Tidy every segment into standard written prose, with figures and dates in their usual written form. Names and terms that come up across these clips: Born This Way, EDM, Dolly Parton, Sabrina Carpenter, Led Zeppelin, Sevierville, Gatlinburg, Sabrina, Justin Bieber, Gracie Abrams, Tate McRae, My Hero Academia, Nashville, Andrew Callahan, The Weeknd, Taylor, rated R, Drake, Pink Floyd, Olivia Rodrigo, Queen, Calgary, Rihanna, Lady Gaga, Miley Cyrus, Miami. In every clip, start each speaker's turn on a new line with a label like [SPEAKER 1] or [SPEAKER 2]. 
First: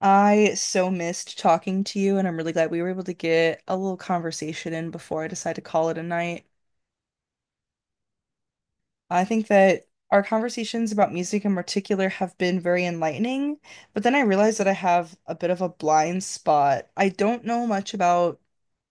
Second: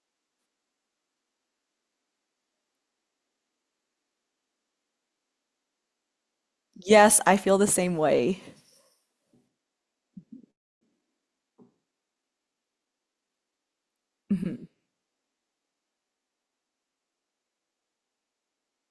[SPEAKER 1] I so missed talking to you, and I'm really glad we were able to get a little conversation in before I decide to call it a night.
[SPEAKER 2] Yes, I feel the same way.
[SPEAKER 1] I think that our conversations about music in particular have been very enlightening, but then I realized
[SPEAKER 2] Hmm
[SPEAKER 1] that I have a bit of a blind spot. I don't know much about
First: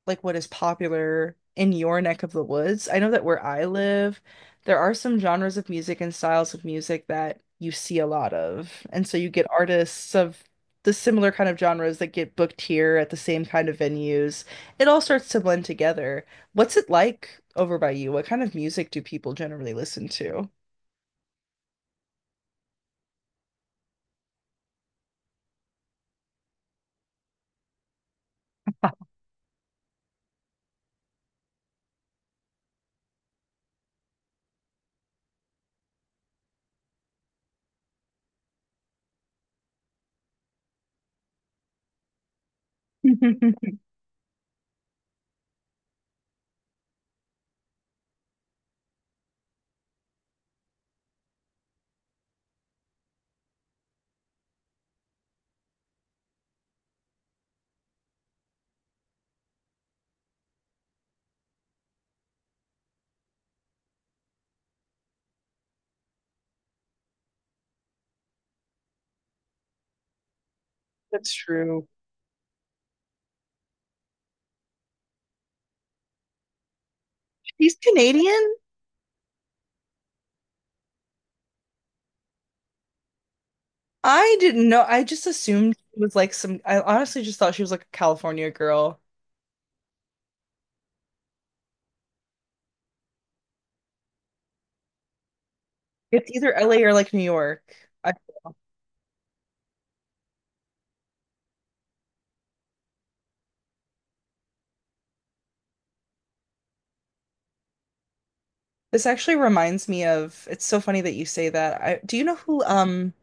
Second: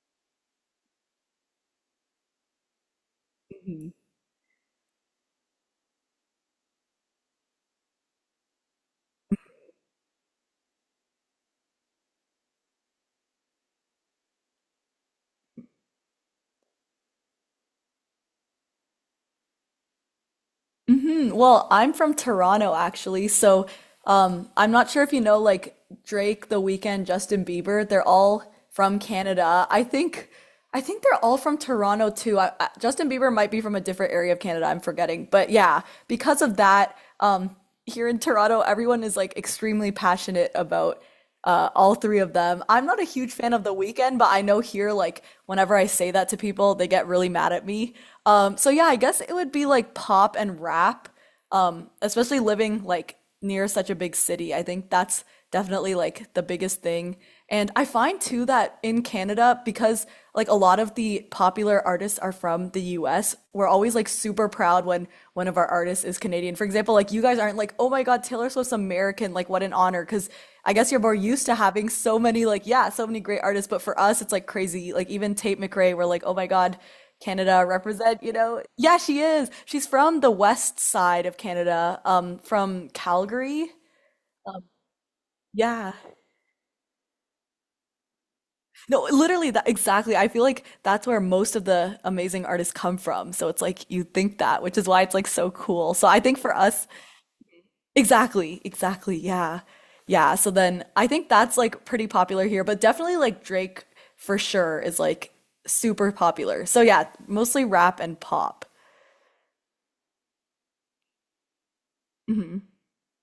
[SPEAKER 1] like what is popular in your neck of the woods. I know that where I
[SPEAKER 2] hmm
[SPEAKER 1] live, there are some genres of music and styles of music that you see a lot of. And so you get artists of the similar kind of genres that get booked here at the same kind of venues. It all starts to blend together. What's it like over by you? What kind of music do people generally listen to?
[SPEAKER 2] hmm. Well, I'm from Toronto actually, so I'm not sure if you know like Drake, The Weeknd, Justin Bieber. They're all from Canada. I think they're all from Toronto too. Justin Bieber might be from a different area of Canada. I'm forgetting, but yeah, because of that, here in Toronto, everyone is like extremely passionate about all three of them. I'm not a huge fan of The Weeknd, but I know here, like, whenever I say that to people, they get really mad at me. So yeah, I guess it would be like pop and rap, especially living like near such a big city. I think that's definitely like the biggest thing. And I find too that in Canada, because like a lot of the popular artists are from the US, we're always like super proud when one of our artists is Canadian. For example, like you guys aren't like, oh my God, Taylor Swift's American. Like, what an honor. Because I guess you're more
[SPEAKER 1] That's
[SPEAKER 2] used to
[SPEAKER 1] true.
[SPEAKER 2] having so many, like, yeah, so many great artists. But for us, it's like crazy. Like, even Tate McRae, we're like, oh my God, Canada
[SPEAKER 1] She's
[SPEAKER 2] represent,
[SPEAKER 1] Canadian?
[SPEAKER 2] Yeah, she is. She's from the west side of Canada, from Calgary.
[SPEAKER 1] I didn't know. I just assumed
[SPEAKER 2] Yeah.
[SPEAKER 1] it was like some, I honestly just thought she was like a California girl.
[SPEAKER 2] No, literally that exactly. I feel like that's where most of the amazing artists come from. So it's like you think that, which is why it's like so cool. So I
[SPEAKER 1] It's
[SPEAKER 2] think
[SPEAKER 1] either
[SPEAKER 2] for
[SPEAKER 1] LA
[SPEAKER 2] us,
[SPEAKER 1] or like New York. I,
[SPEAKER 2] exactly, exactly. Yeah. Yeah. So then I think that's like pretty popular here, but definitely like Drake for sure is like super popular. So yeah, mostly rap and pop.
[SPEAKER 1] this actually reminds me of, it's so funny that you say that. I, do you know
[SPEAKER 2] Hmm.
[SPEAKER 1] who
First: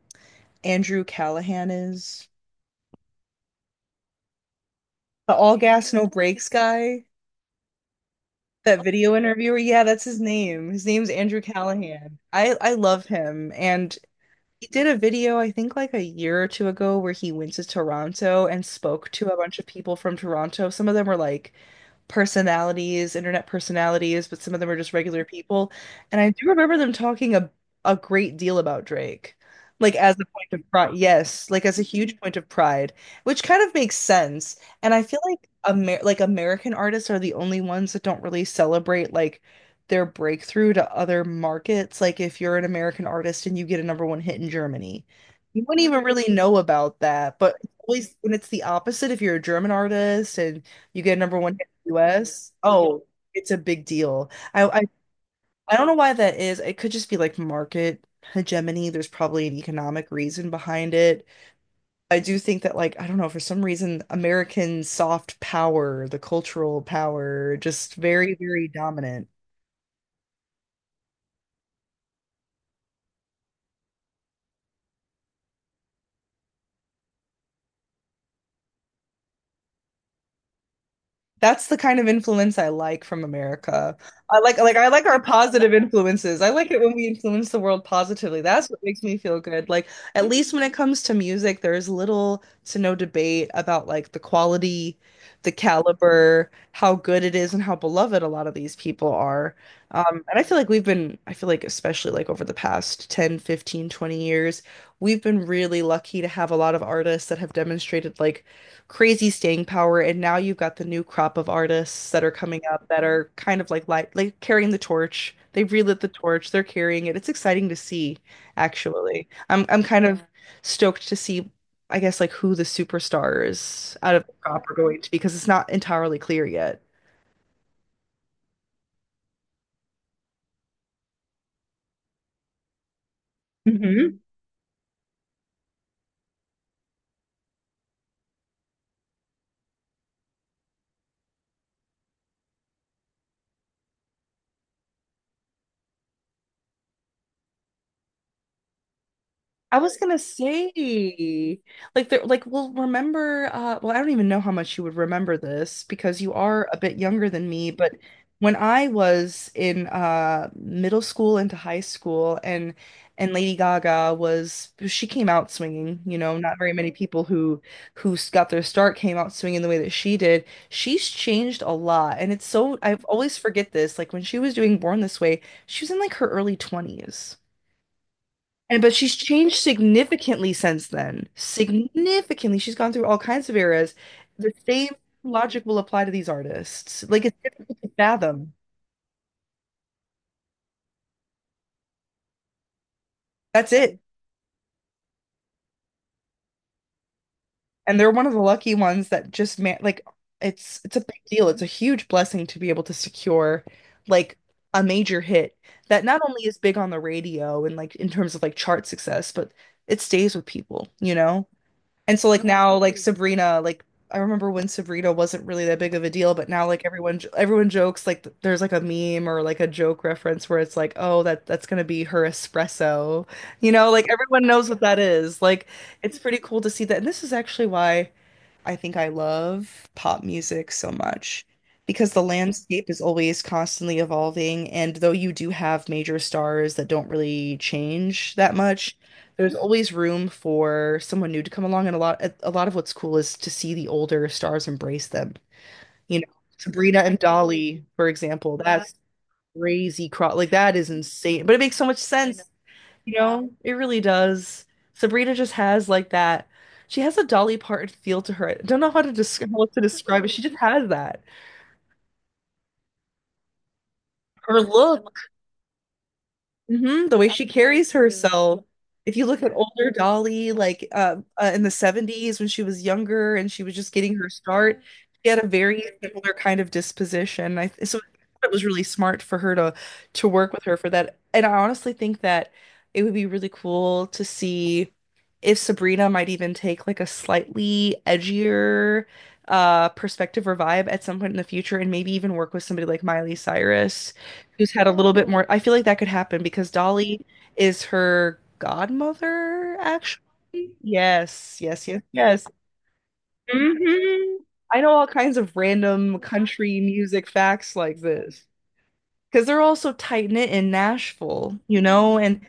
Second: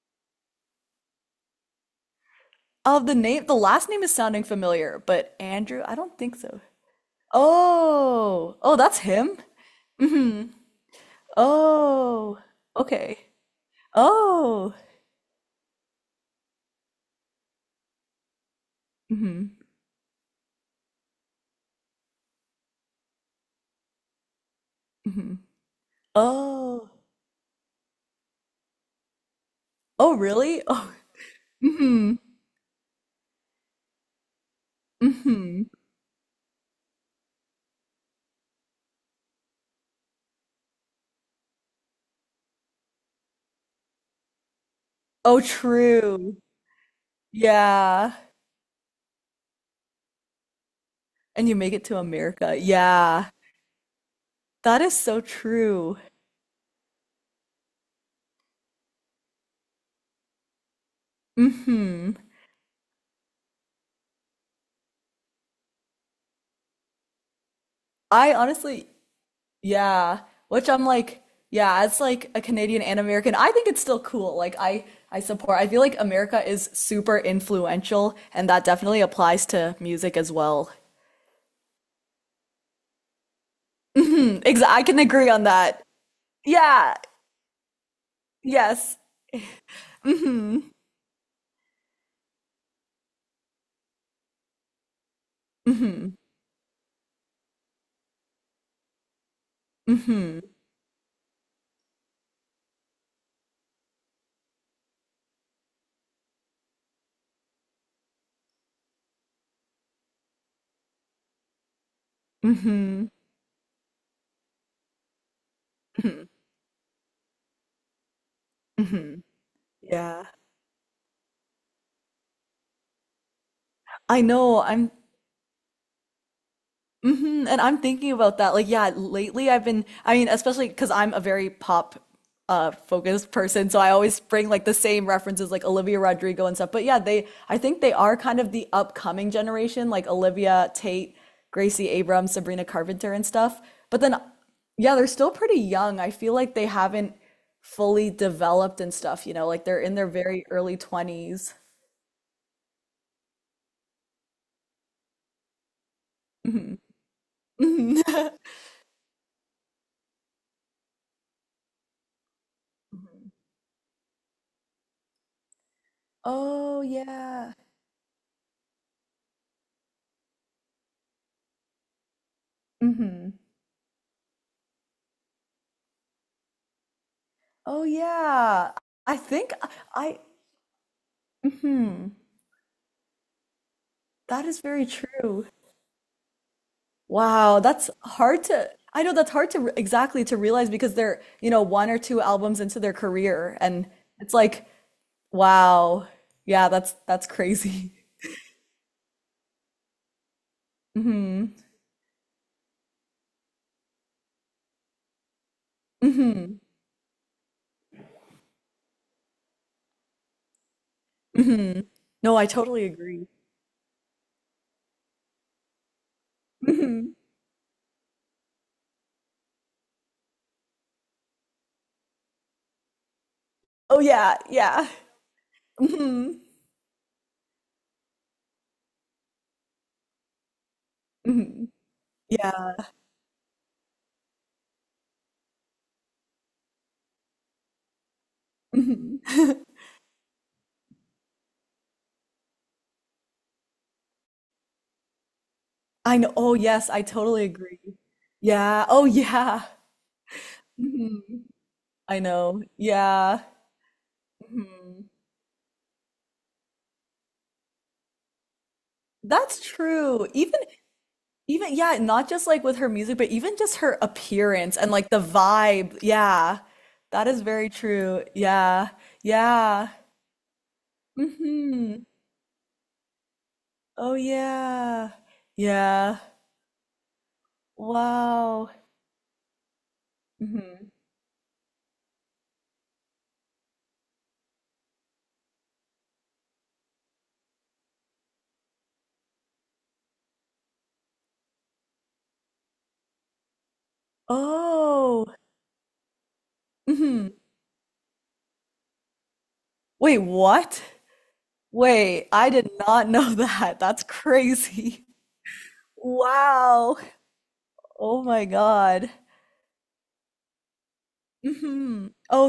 [SPEAKER 1] Andrew Callahan is?
[SPEAKER 2] Of the name, the last name is sounding familiar,
[SPEAKER 1] The
[SPEAKER 2] but
[SPEAKER 1] all
[SPEAKER 2] Andrew,
[SPEAKER 1] gas,
[SPEAKER 2] I
[SPEAKER 1] no
[SPEAKER 2] don't think
[SPEAKER 1] brakes
[SPEAKER 2] so.
[SPEAKER 1] guy?
[SPEAKER 2] Oh, oh,
[SPEAKER 1] That
[SPEAKER 2] that's
[SPEAKER 1] video
[SPEAKER 2] him?
[SPEAKER 1] interviewer? Yeah, that's his
[SPEAKER 2] Hmm.
[SPEAKER 1] name. His name's Andrew Callahan.
[SPEAKER 2] Oh,
[SPEAKER 1] I love
[SPEAKER 2] okay.
[SPEAKER 1] him and he
[SPEAKER 2] Oh,
[SPEAKER 1] did a video, I think like a year or two ago, where he went to Toronto and spoke to a
[SPEAKER 2] hmm
[SPEAKER 1] bunch of people from Toronto. Some of them were like personalities, internet personalities, but some of them were just regular
[SPEAKER 2] hmm.
[SPEAKER 1] people. And I do remember
[SPEAKER 2] Oh,
[SPEAKER 1] them talking a great deal about Drake, like as
[SPEAKER 2] oh,
[SPEAKER 1] a point
[SPEAKER 2] really?
[SPEAKER 1] of
[SPEAKER 2] Oh,
[SPEAKER 1] pride. Yes, like as a
[SPEAKER 2] hmm
[SPEAKER 1] huge point of pride, which kind of makes sense. And I feel like
[SPEAKER 2] hmm.
[SPEAKER 1] Amer like American artists are the only ones that don't really celebrate like their breakthrough to other markets. Like if you're an American artist and you get a number one hit in Germany,
[SPEAKER 2] Oh,
[SPEAKER 1] you wouldn't even really
[SPEAKER 2] true.
[SPEAKER 1] know about that. But it's
[SPEAKER 2] Yeah.
[SPEAKER 1] always when it's the opposite, if you're a German artist and you get a number
[SPEAKER 2] And
[SPEAKER 1] one
[SPEAKER 2] you
[SPEAKER 1] hit
[SPEAKER 2] make it
[SPEAKER 1] in the
[SPEAKER 2] to
[SPEAKER 1] US,
[SPEAKER 2] America.
[SPEAKER 1] oh,
[SPEAKER 2] Yeah,
[SPEAKER 1] it's a big deal. I,
[SPEAKER 2] that
[SPEAKER 1] I
[SPEAKER 2] is so
[SPEAKER 1] I don't know
[SPEAKER 2] true.
[SPEAKER 1] why that is. It could just be like market hegemony. There's probably an economic reason behind it.
[SPEAKER 2] Hmm.
[SPEAKER 1] I do think that like I don't know for some reason American soft power, the cultural power, just very
[SPEAKER 2] I
[SPEAKER 1] very
[SPEAKER 2] honestly,
[SPEAKER 1] dominant.
[SPEAKER 2] yeah, which I'm like, yeah, as like a Canadian and American, I think it's still cool. Like I support. I feel like America is super influential, and that definitely applies to music as well.
[SPEAKER 1] That's the kind of influence I like from America. I
[SPEAKER 2] Hmm.
[SPEAKER 1] like
[SPEAKER 2] Exa,
[SPEAKER 1] like
[SPEAKER 2] I
[SPEAKER 1] I
[SPEAKER 2] can
[SPEAKER 1] like our
[SPEAKER 2] agree on
[SPEAKER 1] positive
[SPEAKER 2] that.
[SPEAKER 1] influences. I like it when
[SPEAKER 2] Yeah.
[SPEAKER 1] we influence the world positively. That's what
[SPEAKER 2] Yes.
[SPEAKER 1] makes me feel good. Like at least when
[SPEAKER 2] Hmm
[SPEAKER 1] it comes to music, there's little to no debate about like the quality, the
[SPEAKER 2] hmm
[SPEAKER 1] caliber, how good it is, and how beloved a lot of these people are. And I
[SPEAKER 2] hmm
[SPEAKER 1] feel like I feel like especially like over the past 10, 15, 20 years, we've been really lucky to have a lot of artists that have demonstrated like crazy staying power. And now you've got the new crop of artists that are coming up that
[SPEAKER 2] hmm
[SPEAKER 1] are kind of like carrying the torch. They've relit the
[SPEAKER 2] hmm
[SPEAKER 1] torch. They're carrying it. It's exciting to see,
[SPEAKER 2] hmm.
[SPEAKER 1] actually. I'm kind of
[SPEAKER 2] Yeah.
[SPEAKER 1] stoked to see, I guess, like who the superstars out
[SPEAKER 2] I
[SPEAKER 1] of the
[SPEAKER 2] know.
[SPEAKER 1] crop are
[SPEAKER 2] I'm
[SPEAKER 1] going to be because it's not entirely clear yet.
[SPEAKER 2] hmm and I'm thinking about that. Like, yeah, lately I've been, I mean, especially because I'm a very pop focused person, so I always bring like the same references like Olivia Rodrigo and stuff. But yeah, they I think they are kind of the upcoming generation, like Olivia Tate, Gracie Abrams, Sabrina Carpenter and stuff. But then yeah, they're still pretty young. I feel like they haven't fully developed and stuff, like
[SPEAKER 1] I
[SPEAKER 2] they're in
[SPEAKER 1] was
[SPEAKER 2] their
[SPEAKER 1] gonna
[SPEAKER 2] very early 20s.
[SPEAKER 1] say, like, they're like, well, well, I don't even know how much you would remember this because you are a
[SPEAKER 2] Mhm.
[SPEAKER 1] bit younger than me, but when I was in middle school into high school and Lady Gaga was she came out swinging, you know, not very
[SPEAKER 2] Oh
[SPEAKER 1] many people
[SPEAKER 2] yeah.
[SPEAKER 1] who got their start came out swinging the way that she did. She's changed a lot, and it's so I
[SPEAKER 2] Hmm.
[SPEAKER 1] always forget this. Like when she was doing Born This Way, she was in like her early 20s.
[SPEAKER 2] Oh yeah.
[SPEAKER 1] And but she's
[SPEAKER 2] I think
[SPEAKER 1] changed
[SPEAKER 2] I, I
[SPEAKER 1] significantly since then.
[SPEAKER 2] mhm.
[SPEAKER 1] Significantly. She's gone through all kinds of eras.
[SPEAKER 2] That
[SPEAKER 1] The
[SPEAKER 2] is very
[SPEAKER 1] same
[SPEAKER 2] true.
[SPEAKER 1] logic will apply to these artists. Like it's
[SPEAKER 2] Wow,
[SPEAKER 1] difficult to
[SPEAKER 2] that's hard
[SPEAKER 1] fathom.
[SPEAKER 2] to, I know that's hard to exactly to realize because they're, one or two albums into their career
[SPEAKER 1] That's
[SPEAKER 2] and
[SPEAKER 1] it.
[SPEAKER 2] it's like, wow. Yeah, that's crazy.
[SPEAKER 1] And they're one of the lucky ones that just man like it's a big deal.
[SPEAKER 2] Mhm.
[SPEAKER 1] It's a huge blessing to be able to secure like a major hit that not only is
[SPEAKER 2] Mhm.
[SPEAKER 1] big on the radio and like in terms of like chart success, but it stays with people, you know?
[SPEAKER 2] Mhm.
[SPEAKER 1] And so
[SPEAKER 2] No,
[SPEAKER 1] like
[SPEAKER 2] I
[SPEAKER 1] now
[SPEAKER 2] totally
[SPEAKER 1] like
[SPEAKER 2] agree.
[SPEAKER 1] Sabrina like I remember when Sabrina wasn't really that big of a deal, but now like
[SPEAKER 2] Mhm.
[SPEAKER 1] everyone jokes like there's like a meme or like a joke reference where it's like, "Oh, that's going to be her espresso." You know,
[SPEAKER 2] Oh
[SPEAKER 1] like
[SPEAKER 2] yeah,
[SPEAKER 1] everyone knows what
[SPEAKER 2] yeah.
[SPEAKER 1] that is. Like it's pretty
[SPEAKER 2] Mhm.
[SPEAKER 1] cool to see that. And this is actually why I think I love pop music so much
[SPEAKER 2] Mhm.
[SPEAKER 1] because the landscape
[SPEAKER 2] Yeah.
[SPEAKER 1] is always constantly evolving. And though you do have major stars that don't really change that much,
[SPEAKER 2] Mhm.
[SPEAKER 1] there's always room for someone new to come along. And a lot of what's cool is to see the older stars embrace them.
[SPEAKER 2] I
[SPEAKER 1] You know,
[SPEAKER 2] know. Oh yes,
[SPEAKER 1] Sabrina
[SPEAKER 2] I
[SPEAKER 1] and
[SPEAKER 2] totally agree.
[SPEAKER 1] Dolly, for example,
[SPEAKER 2] Yeah.
[SPEAKER 1] that's
[SPEAKER 2] Oh yeah.
[SPEAKER 1] crazy. Cro Like that is
[SPEAKER 2] Mhm.
[SPEAKER 1] insane, but it makes so much
[SPEAKER 2] I
[SPEAKER 1] sense,
[SPEAKER 2] know.
[SPEAKER 1] you
[SPEAKER 2] Yeah.
[SPEAKER 1] know, it really does.
[SPEAKER 2] Mhm.
[SPEAKER 1] Sabrina just has like that. She has a Dolly Parton feel to her. I don't know how to describe
[SPEAKER 2] That's true.
[SPEAKER 1] it. She just
[SPEAKER 2] Even
[SPEAKER 1] has that.
[SPEAKER 2] even yeah, not just like with her music, but even just her
[SPEAKER 1] Her
[SPEAKER 2] appearance and like the
[SPEAKER 1] look,
[SPEAKER 2] vibe. Yeah.
[SPEAKER 1] the
[SPEAKER 2] That
[SPEAKER 1] way
[SPEAKER 2] is
[SPEAKER 1] she
[SPEAKER 2] very
[SPEAKER 1] carries
[SPEAKER 2] true.
[SPEAKER 1] herself.
[SPEAKER 2] Yeah.
[SPEAKER 1] If you look at
[SPEAKER 2] Yeah.
[SPEAKER 1] older Dolly, like in the
[SPEAKER 2] Hmm.
[SPEAKER 1] 70s when she was younger and she was just getting
[SPEAKER 2] Oh
[SPEAKER 1] her start,
[SPEAKER 2] yeah.
[SPEAKER 1] she had a very
[SPEAKER 2] Yeah.
[SPEAKER 1] similar kind of disposition. I th so It was
[SPEAKER 2] Wow.
[SPEAKER 1] really smart for her to work with her for
[SPEAKER 2] Hmm.
[SPEAKER 1] that. And I honestly think that it would be really cool to see if Sabrina might even take like a slightly edgier perspective or vibe at some point in the future and maybe even work with somebody like Miley Cyrus who's had a little
[SPEAKER 2] Oh.
[SPEAKER 1] bit more. I feel like that could happen because Dolly
[SPEAKER 2] Hmm.
[SPEAKER 1] is her godmother,
[SPEAKER 2] Wait,
[SPEAKER 1] actually.
[SPEAKER 2] what?
[SPEAKER 1] Yes, yes, yes,
[SPEAKER 2] Wait,
[SPEAKER 1] yes.
[SPEAKER 2] I did not know that. That's
[SPEAKER 1] hmm I know
[SPEAKER 2] crazy.
[SPEAKER 1] all kinds of random country
[SPEAKER 2] Wow.
[SPEAKER 1] music facts like
[SPEAKER 2] Oh
[SPEAKER 1] this
[SPEAKER 2] my God.
[SPEAKER 1] because they're all so tight knit in Nashville, you
[SPEAKER 2] Hmm.
[SPEAKER 1] know, and
[SPEAKER 2] Oh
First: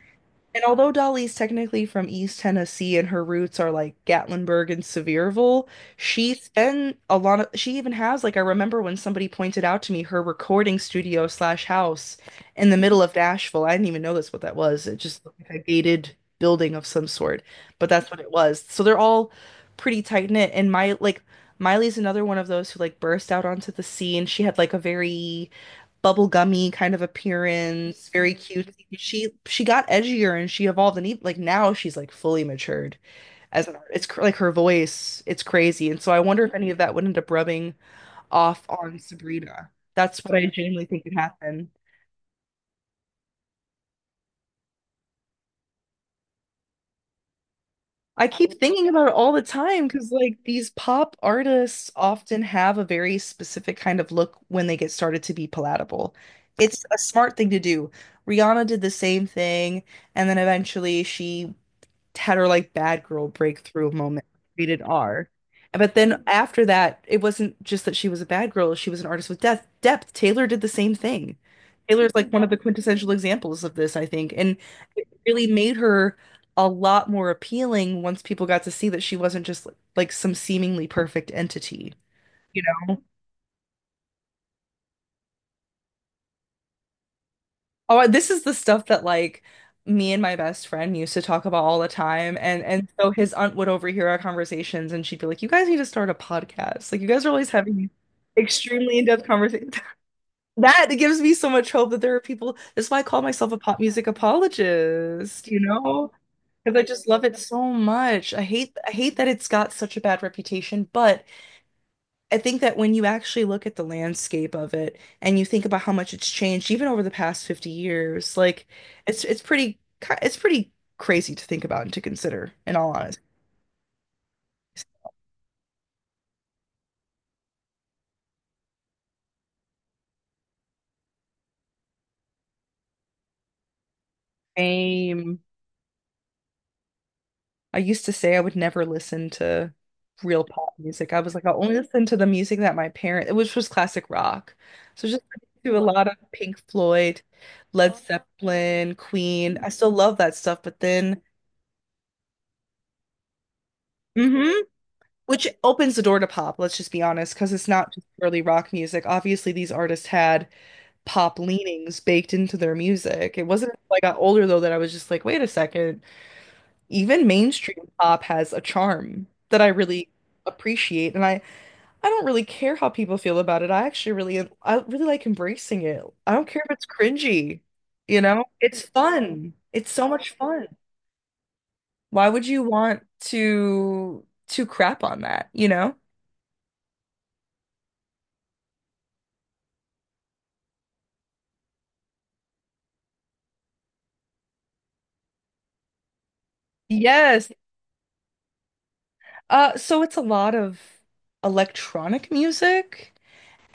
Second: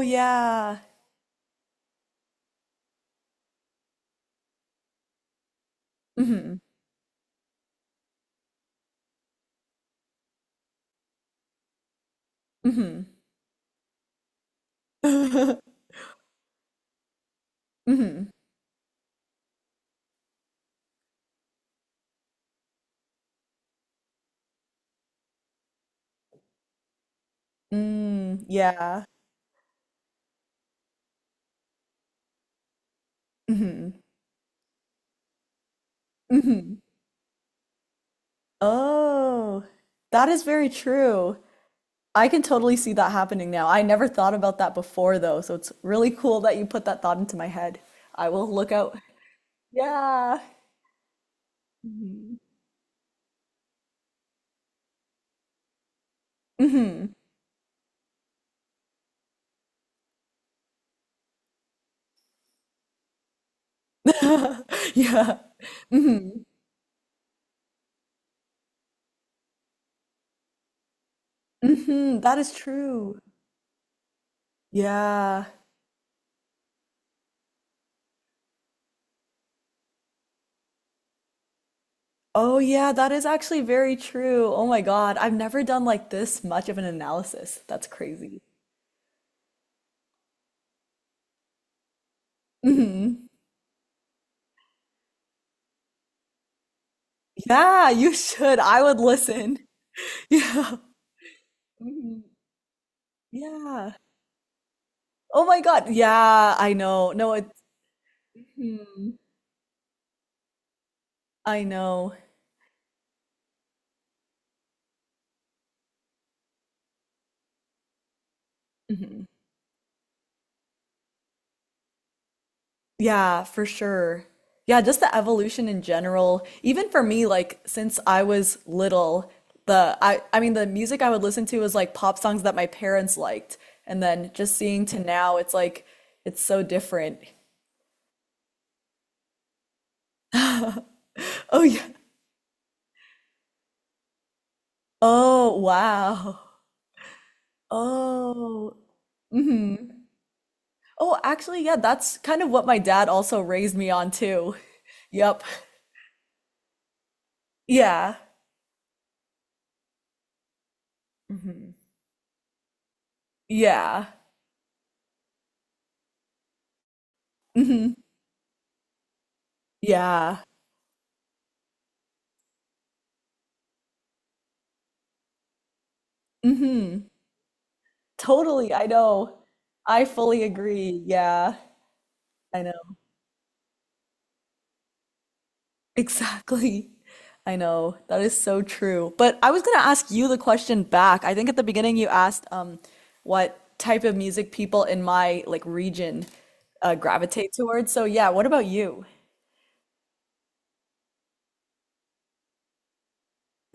[SPEAKER 2] yeah.
[SPEAKER 1] although Dolly's technically from East Tennessee and her roots are like Gatlinburg and Sevierville, she's
[SPEAKER 2] Hmm
[SPEAKER 1] been a lot of, she even has, like, I remember when somebody pointed out to me her recording studio slash house in the middle
[SPEAKER 2] hmm.
[SPEAKER 1] of Nashville. I didn't even know that's what that was. It just looked like a gated building of some sort, but that's what
[SPEAKER 2] Hmm.
[SPEAKER 1] it was. So they're all pretty tight knit. Miley's another one of those who like burst out onto the scene. She had like a very bubblegummy kind of appearance, very
[SPEAKER 2] Mm,
[SPEAKER 1] cute.
[SPEAKER 2] yeah.
[SPEAKER 1] She got edgier and she evolved and even, like now she's like fully matured as an
[SPEAKER 2] Hmm
[SPEAKER 1] artist. Like her voice, it's crazy. And so I wonder if any of
[SPEAKER 2] hmm.
[SPEAKER 1] that would end up rubbing off on
[SPEAKER 2] Oh,
[SPEAKER 1] Sabrina. That's
[SPEAKER 2] that
[SPEAKER 1] what
[SPEAKER 2] is
[SPEAKER 1] I
[SPEAKER 2] very
[SPEAKER 1] genuinely think could
[SPEAKER 2] true.
[SPEAKER 1] happen.
[SPEAKER 2] I can totally see that happening now. I never thought about that before though, so it's really cool that you put that thought into my head.
[SPEAKER 1] I
[SPEAKER 2] I will
[SPEAKER 1] keep
[SPEAKER 2] look
[SPEAKER 1] thinking
[SPEAKER 2] out.
[SPEAKER 1] about it all the time because like
[SPEAKER 2] Yeah.
[SPEAKER 1] these pop artists
[SPEAKER 2] Hmm
[SPEAKER 1] often have a very specific kind of look when they get started to be palatable. It's a
[SPEAKER 2] hmm.
[SPEAKER 1] smart thing to do. Rihanna did the same thing, and then eventually she had her like bad girl breakthrough moment, rated R.
[SPEAKER 2] Yeah.
[SPEAKER 1] But then
[SPEAKER 2] Hmm
[SPEAKER 1] after that, it wasn't just that she was a bad girl, she was an artist with depth. Taylor did the same thing. Taylor's
[SPEAKER 2] hmm.
[SPEAKER 1] like
[SPEAKER 2] That
[SPEAKER 1] one of
[SPEAKER 2] is
[SPEAKER 1] the quintessential
[SPEAKER 2] true.
[SPEAKER 1] examples of this, I think. And it really
[SPEAKER 2] Yeah.
[SPEAKER 1] made her a lot more appealing once people got to see that she wasn't just like some seemingly perfect entity,
[SPEAKER 2] Oh,
[SPEAKER 1] you
[SPEAKER 2] yeah,
[SPEAKER 1] know?
[SPEAKER 2] that is actually very true. Oh my God. I've never done like this much of an analysis. That's
[SPEAKER 1] Oh, this is
[SPEAKER 2] crazy.
[SPEAKER 1] the stuff that like me and my best friend used to talk about all the time. And so
[SPEAKER 2] Hmm.
[SPEAKER 1] his aunt would overhear our conversations and she'd be like, you guys need to start a podcast. Like you guys are always having these
[SPEAKER 2] Yeah, you should. I
[SPEAKER 1] extremely
[SPEAKER 2] would
[SPEAKER 1] in-depth
[SPEAKER 2] listen.
[SPEAKER 1] conversations.
[SPEAKER 2] Yeah.
[SPEAKER 1] That gives me so much hope that there are
[SPEAKER 2] Mhm.
[SPEAKER 1] people. That's why I call myself a pop
[SPEAKER 2] Yeah.
[SPEAKER 1] music
[SPEAKER 2] Oh
[SPEAKER 1] apologist, you
[SPEAKER 2] my God.
[SPEAKER 1] know?
[SPEAKER 2] Yeah, I
[SPEAKER 1] Because I just
[SPEAKER 2] know.
[SPEAKER 1] love
[SPEAKER 2] No,
[SPEAKER 1] it
[SPEAKER 2] it's.
[SPEAKER 1] so much. I hate
[SPEAKER 2] Mhm.
[SPEAKER 1] that it's got such a bad reputation, but
[SPEAKER 2] I know.
[SPEAKER 1] I think that when you actually look at the landscape of it and you think about how much it's changed even over the past 50 years, like it's
[SPEAKER 2] Mhm.
[SPEAKER 1] it's pretty it's pretty crazy to think about and to consider in all honesty.
[SPEAKER 2] Yeah, for sure. Yeah, just the evolution in general. Even for me, like since I was little, the I mean the music I would listen to was like pop songs that my parents liked. And then just seeing to now,
[SPEAKER 1] Same.
[SPEAKER 2] it's like it's so different.
[SPEAKER 1] I used to say I would never listen to real pop music. I was like, I'll
[SPEAKER 2] Oh
[SPEAKER 1] only
[SPEAKER 2] yeah.
[SPEAKER 1] listen to the music that my parents, which was classic rock. So just
[SPEAKER 2] Oh
[SPEAKER 1] to a lot of
[SPEAKER 2] wow.
[SPEAKER 1] Pink Floyd, Led
[SPEAKER 2] Oh.
[SPEAKER 1] Zeppelin, Queen. I
[SPEAKER 2] Hmm.
[SPEAKER 1] still love that stuff, but
[SPEAKER 2] Oh,
[SPEAKER 1] then
[SPEAKER 2] actually, yeah, that's kind of what my dad also raised me on
[SPEAKER 1] hmm
[SPEAKER 2] too. Yep.
[SPEAKER 1] which opens the door to pop, let's just be honest, because it's not just
[SPEAKER 2] Yeah.
[SPEAKER 1] purely rock music. Obviously, these artists had pop
[SPEAKER 2] Hmm.
[SPEAKER 1] leanings baked into their music. It wasn't until I
[SPEAKER 2] Yeah.
[SPEAKER 1] got older though that I was just like, wait a second, even mainstream
[SPEAKER 2] Hmm.
[SPEAKER 1] pop has a charm that I really
[SPEAKER 2] Yeah.
[SPEAKER 1] appreciate. And I don't really care how people feel about it. I really like embracing it. I don't care if it's
[SPEAKER 2] Hmm.
[SPEAKER 1] cringy, you know?
[SPEAKER 2] Totally,
[SPEAKER 1] It's
[SPEAKER 2] I know.
[SPEAKER 1] fun. It's
[SPEAKER 2] I
[SPEAKER 1] so much
[SPEAKER 2] fully
[SPEAKER 1] fun.
[SPEAKER 2] agree. Yeah,
[SPEAKER 1] Why would you
[SPEAKER 2] I know.
[SPEAKER 1] want to crap on that, you know?
[SPEAKER 2] Exactly. I know. That is so true. But I was going to ask you the question back. I think at the beginning you asked what type of music people in my like region
[SPEAKER 1] Yes.
[SPEAKER 2] gravitate towards. So yeah, what about you?
[SPEAKER 1] So it's a lot of electronic music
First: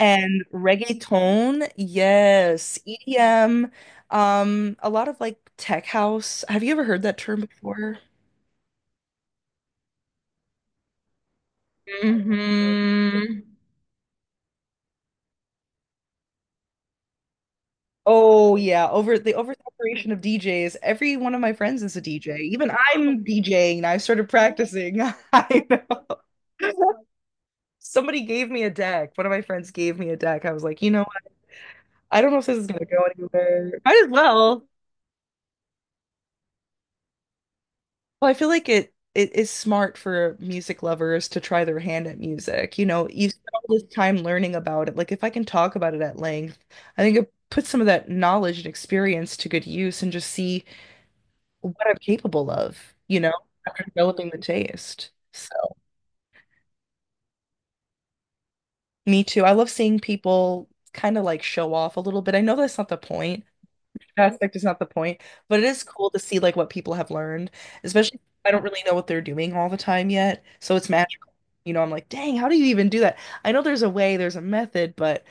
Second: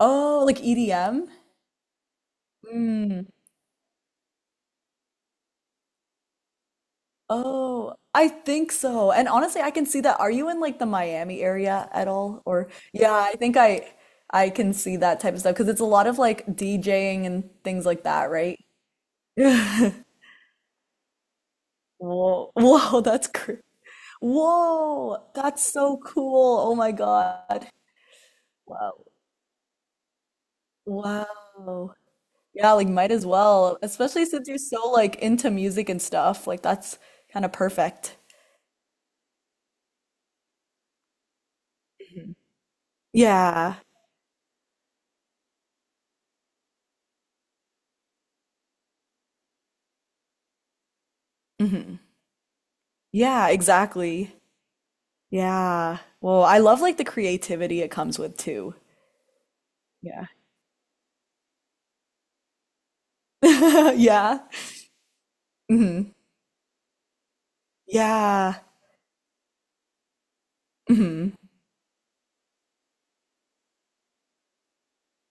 [SPEAKER 2] Oh, like EDM?
[SPEAKER 1] reggaeton. Yes, EDM. A lot of like tech house. Have you ever heard that term
[SPEAKER 2] Oh,
[SPEAKER 1] before?
[SPEAKER 2] I think so. And honestly, I can see that. Are you in like the Miami area at all? Or yeah, I
[SPEAKER 1] Hmm
[SPEAKER 2] think I can see that type of stuff because it's a lot of like DJing and things like that,
[SPEAKER 1] Oh
[SPEAKER 2] right?
[SPEAKER 1] yeah, over the oversaturation of DJs. Every one of my friends is a DJ.
[SPEAKER 2] Whoa.
[SPEAKER 1] Even
[SPEAKER 2] Whoa,
[SPEAKER 1] I'm
[SPEAKER 2] that's cr
[SPEAKER 1] DJing. I started practicing.
[SPEAKER 2] Whoa,
[SPEAKER 1] I
[SPEAKER 2] that's so cool. Oh my
[SPEAKER 1] know.
[SPEAKER 2] God.
[SPEAKER 1] Somebody gave me a
[SPEAKER 2] Wow.
[SPEAKER 1] deck. One of my friends gave me a deck. I was like, you know what?
[SPEAKER 2] Wow.
[SPEAKER 1] I don't know if this is
[SPEAKER 2] Yeah,
[SPEAKER 1] gonna
[SPEAKER 2] like
[SPEAKER 1] go
[SPEAKER 2] might as well,
[SPEAKER 1] anywhere. Might as
[SPEAKER 2] especially since you're
[SPEAKER 1] well.
[SPEAKER 2] so like into music and stuff. Like that's kind of perfect.
[SPEAKER 1] Well, I feel like it is smart for music lovers to try their hand at
[SPEAKER 2] Mhm.
[SPEAKER 1] music. You know, you spend all
[SPEAKER 2] Yeah.
[SPEAKER 1] this time learning about it. Like if I can talk about it at length, I think it puts some of that knowledge and experience to good use and just see what I'm
[SPEAKER 2] Hmm.
[SPEAKER 1] capable of, you know,
[SPEAKER 2] Yeah,
[SPEAKER 1] after developing
[SPEAKER 2] exactly.
[SPEAKER 1] the taste. So,
[SPEAKER 2] Yeah. Well, I love like the creativity it comes with too.
[SPEAKER 1] me too. I love seeing
[SPEAKER 2] Yeah.
[SPEAKER 1] people kind of like show off a little bit. I know that's not the point. That
[SPEAKER 2] Yeah.
[SPEAKER 1] aspect is not the point, but it is cool
[SPEAKER 2] Hmm.
[SPEAKER 1] to see like what people have learned, especially if I
[SPEAKER 2] Yeah.
[SPEAKER 1] don't really know what they're doing all the time yet. So it's magical.
[SPEAKER 2] Hmm
[SPEAKER 1] You know, I'm like, dang, how do you even do that? I know there's a way, there's a method, but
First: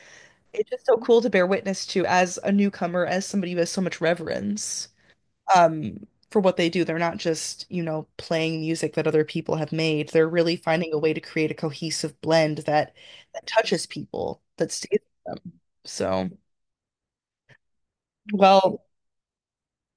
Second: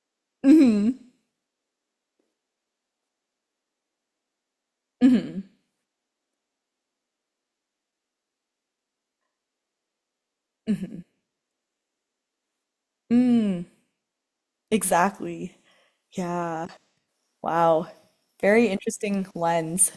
[SPEAKER 1] it's just
[SPEAKER 2] hmm
[SPEAKER 1] so cool to bear witness to as a newcomer, as somebody who has so much reverence,
[SPEAKER 2] hmm
[SPEAKER 1] for what they do. They're not just, you know, playing music that other people have made. They're really finding a
[SPEAKER 2] hmm.
[SPEAKER 1] way to create a cohesive blend that
[SPEAKER 2] Mm.
[SPEAKER 1] touches people, that stays with
[SPEAKER 2] Exactly.
[SPEAKER 1] them. So,
[SPEAKER 2] Yeah. Wow. Very
[SPEAKER 1] well,
[SPEAKER 2] interesting lens.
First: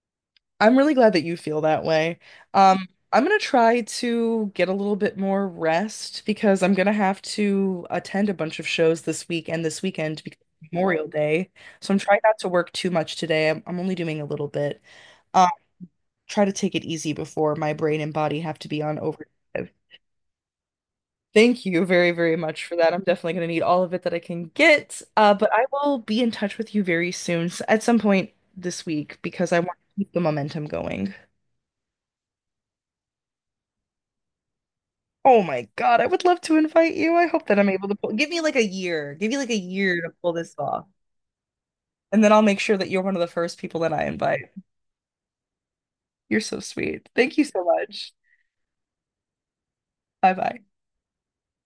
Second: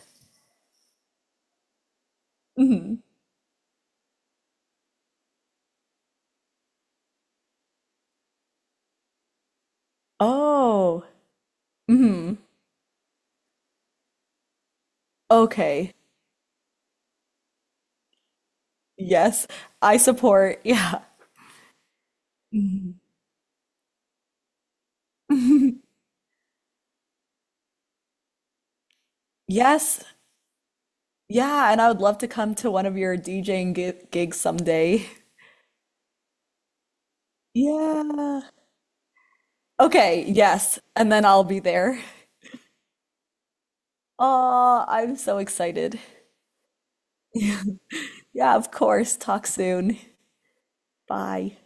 [SPEAKER 1] I'm really glad that you feel that way. Um,
[SPEAKER 2] Hmm.
[SPEAKER 1] I'm gonna try to get a little bit more rest because I'm gonna have to attend a bunch of shows this week and this weekend because it's Memorial
[SPEAKER 2] Oh.
[SPEAKER 1] Day. So I'm trying
[SPEAKER 2] Hmm.
[SPEAKER 1] not to work too much today. I'm only doing a little bit.
[SPEAKER 2] Okay.
[SPEAKER 1] Try to take it easy before my brain and body have to be on
[SPEAKER 2] Yes.
[SPEAKER 1] overdrive.
[SPEAKER 2] I support. Yeah.
[SPEAKER 1] Thank you very, very much for that. I'm definitely going to need all of it that I can get. But I will be in touch with you very soon, at some point this week, because I want to
[SPEAKER 2] Yes.
[SPEAKER 1] keep the momentum going.
[SPEAKER 2] Yeah. And I would love to come to one of your DJing gi gigs someday.
[SPEAKER 1] Oh my God, I would love to invite you. I hope that I'm able to pull. Give me
[SPEAKER 2] Yeah.
[SPEAKER 1] like a year. Give me like a year to
[SPEAKER 2] Okay.
[SPEAKER 1] pull this
[SPEAKER 2] Yes.
[SPEAKER 1] off.
[SPEAKER 2] And then I'll be there.
[SPEAKER 1] And then I'll make sure that you're one of the first people that I invite.
[SPEAKER 2] Oh, I'm so excited.
[SPEAKER 1] You're so sweet. Thank you so much.
[SPEAKER 2] Yeah, of course. Talk soon.
[SPEAKER 1] Bye bye.
[SPEAKER 2] Bye.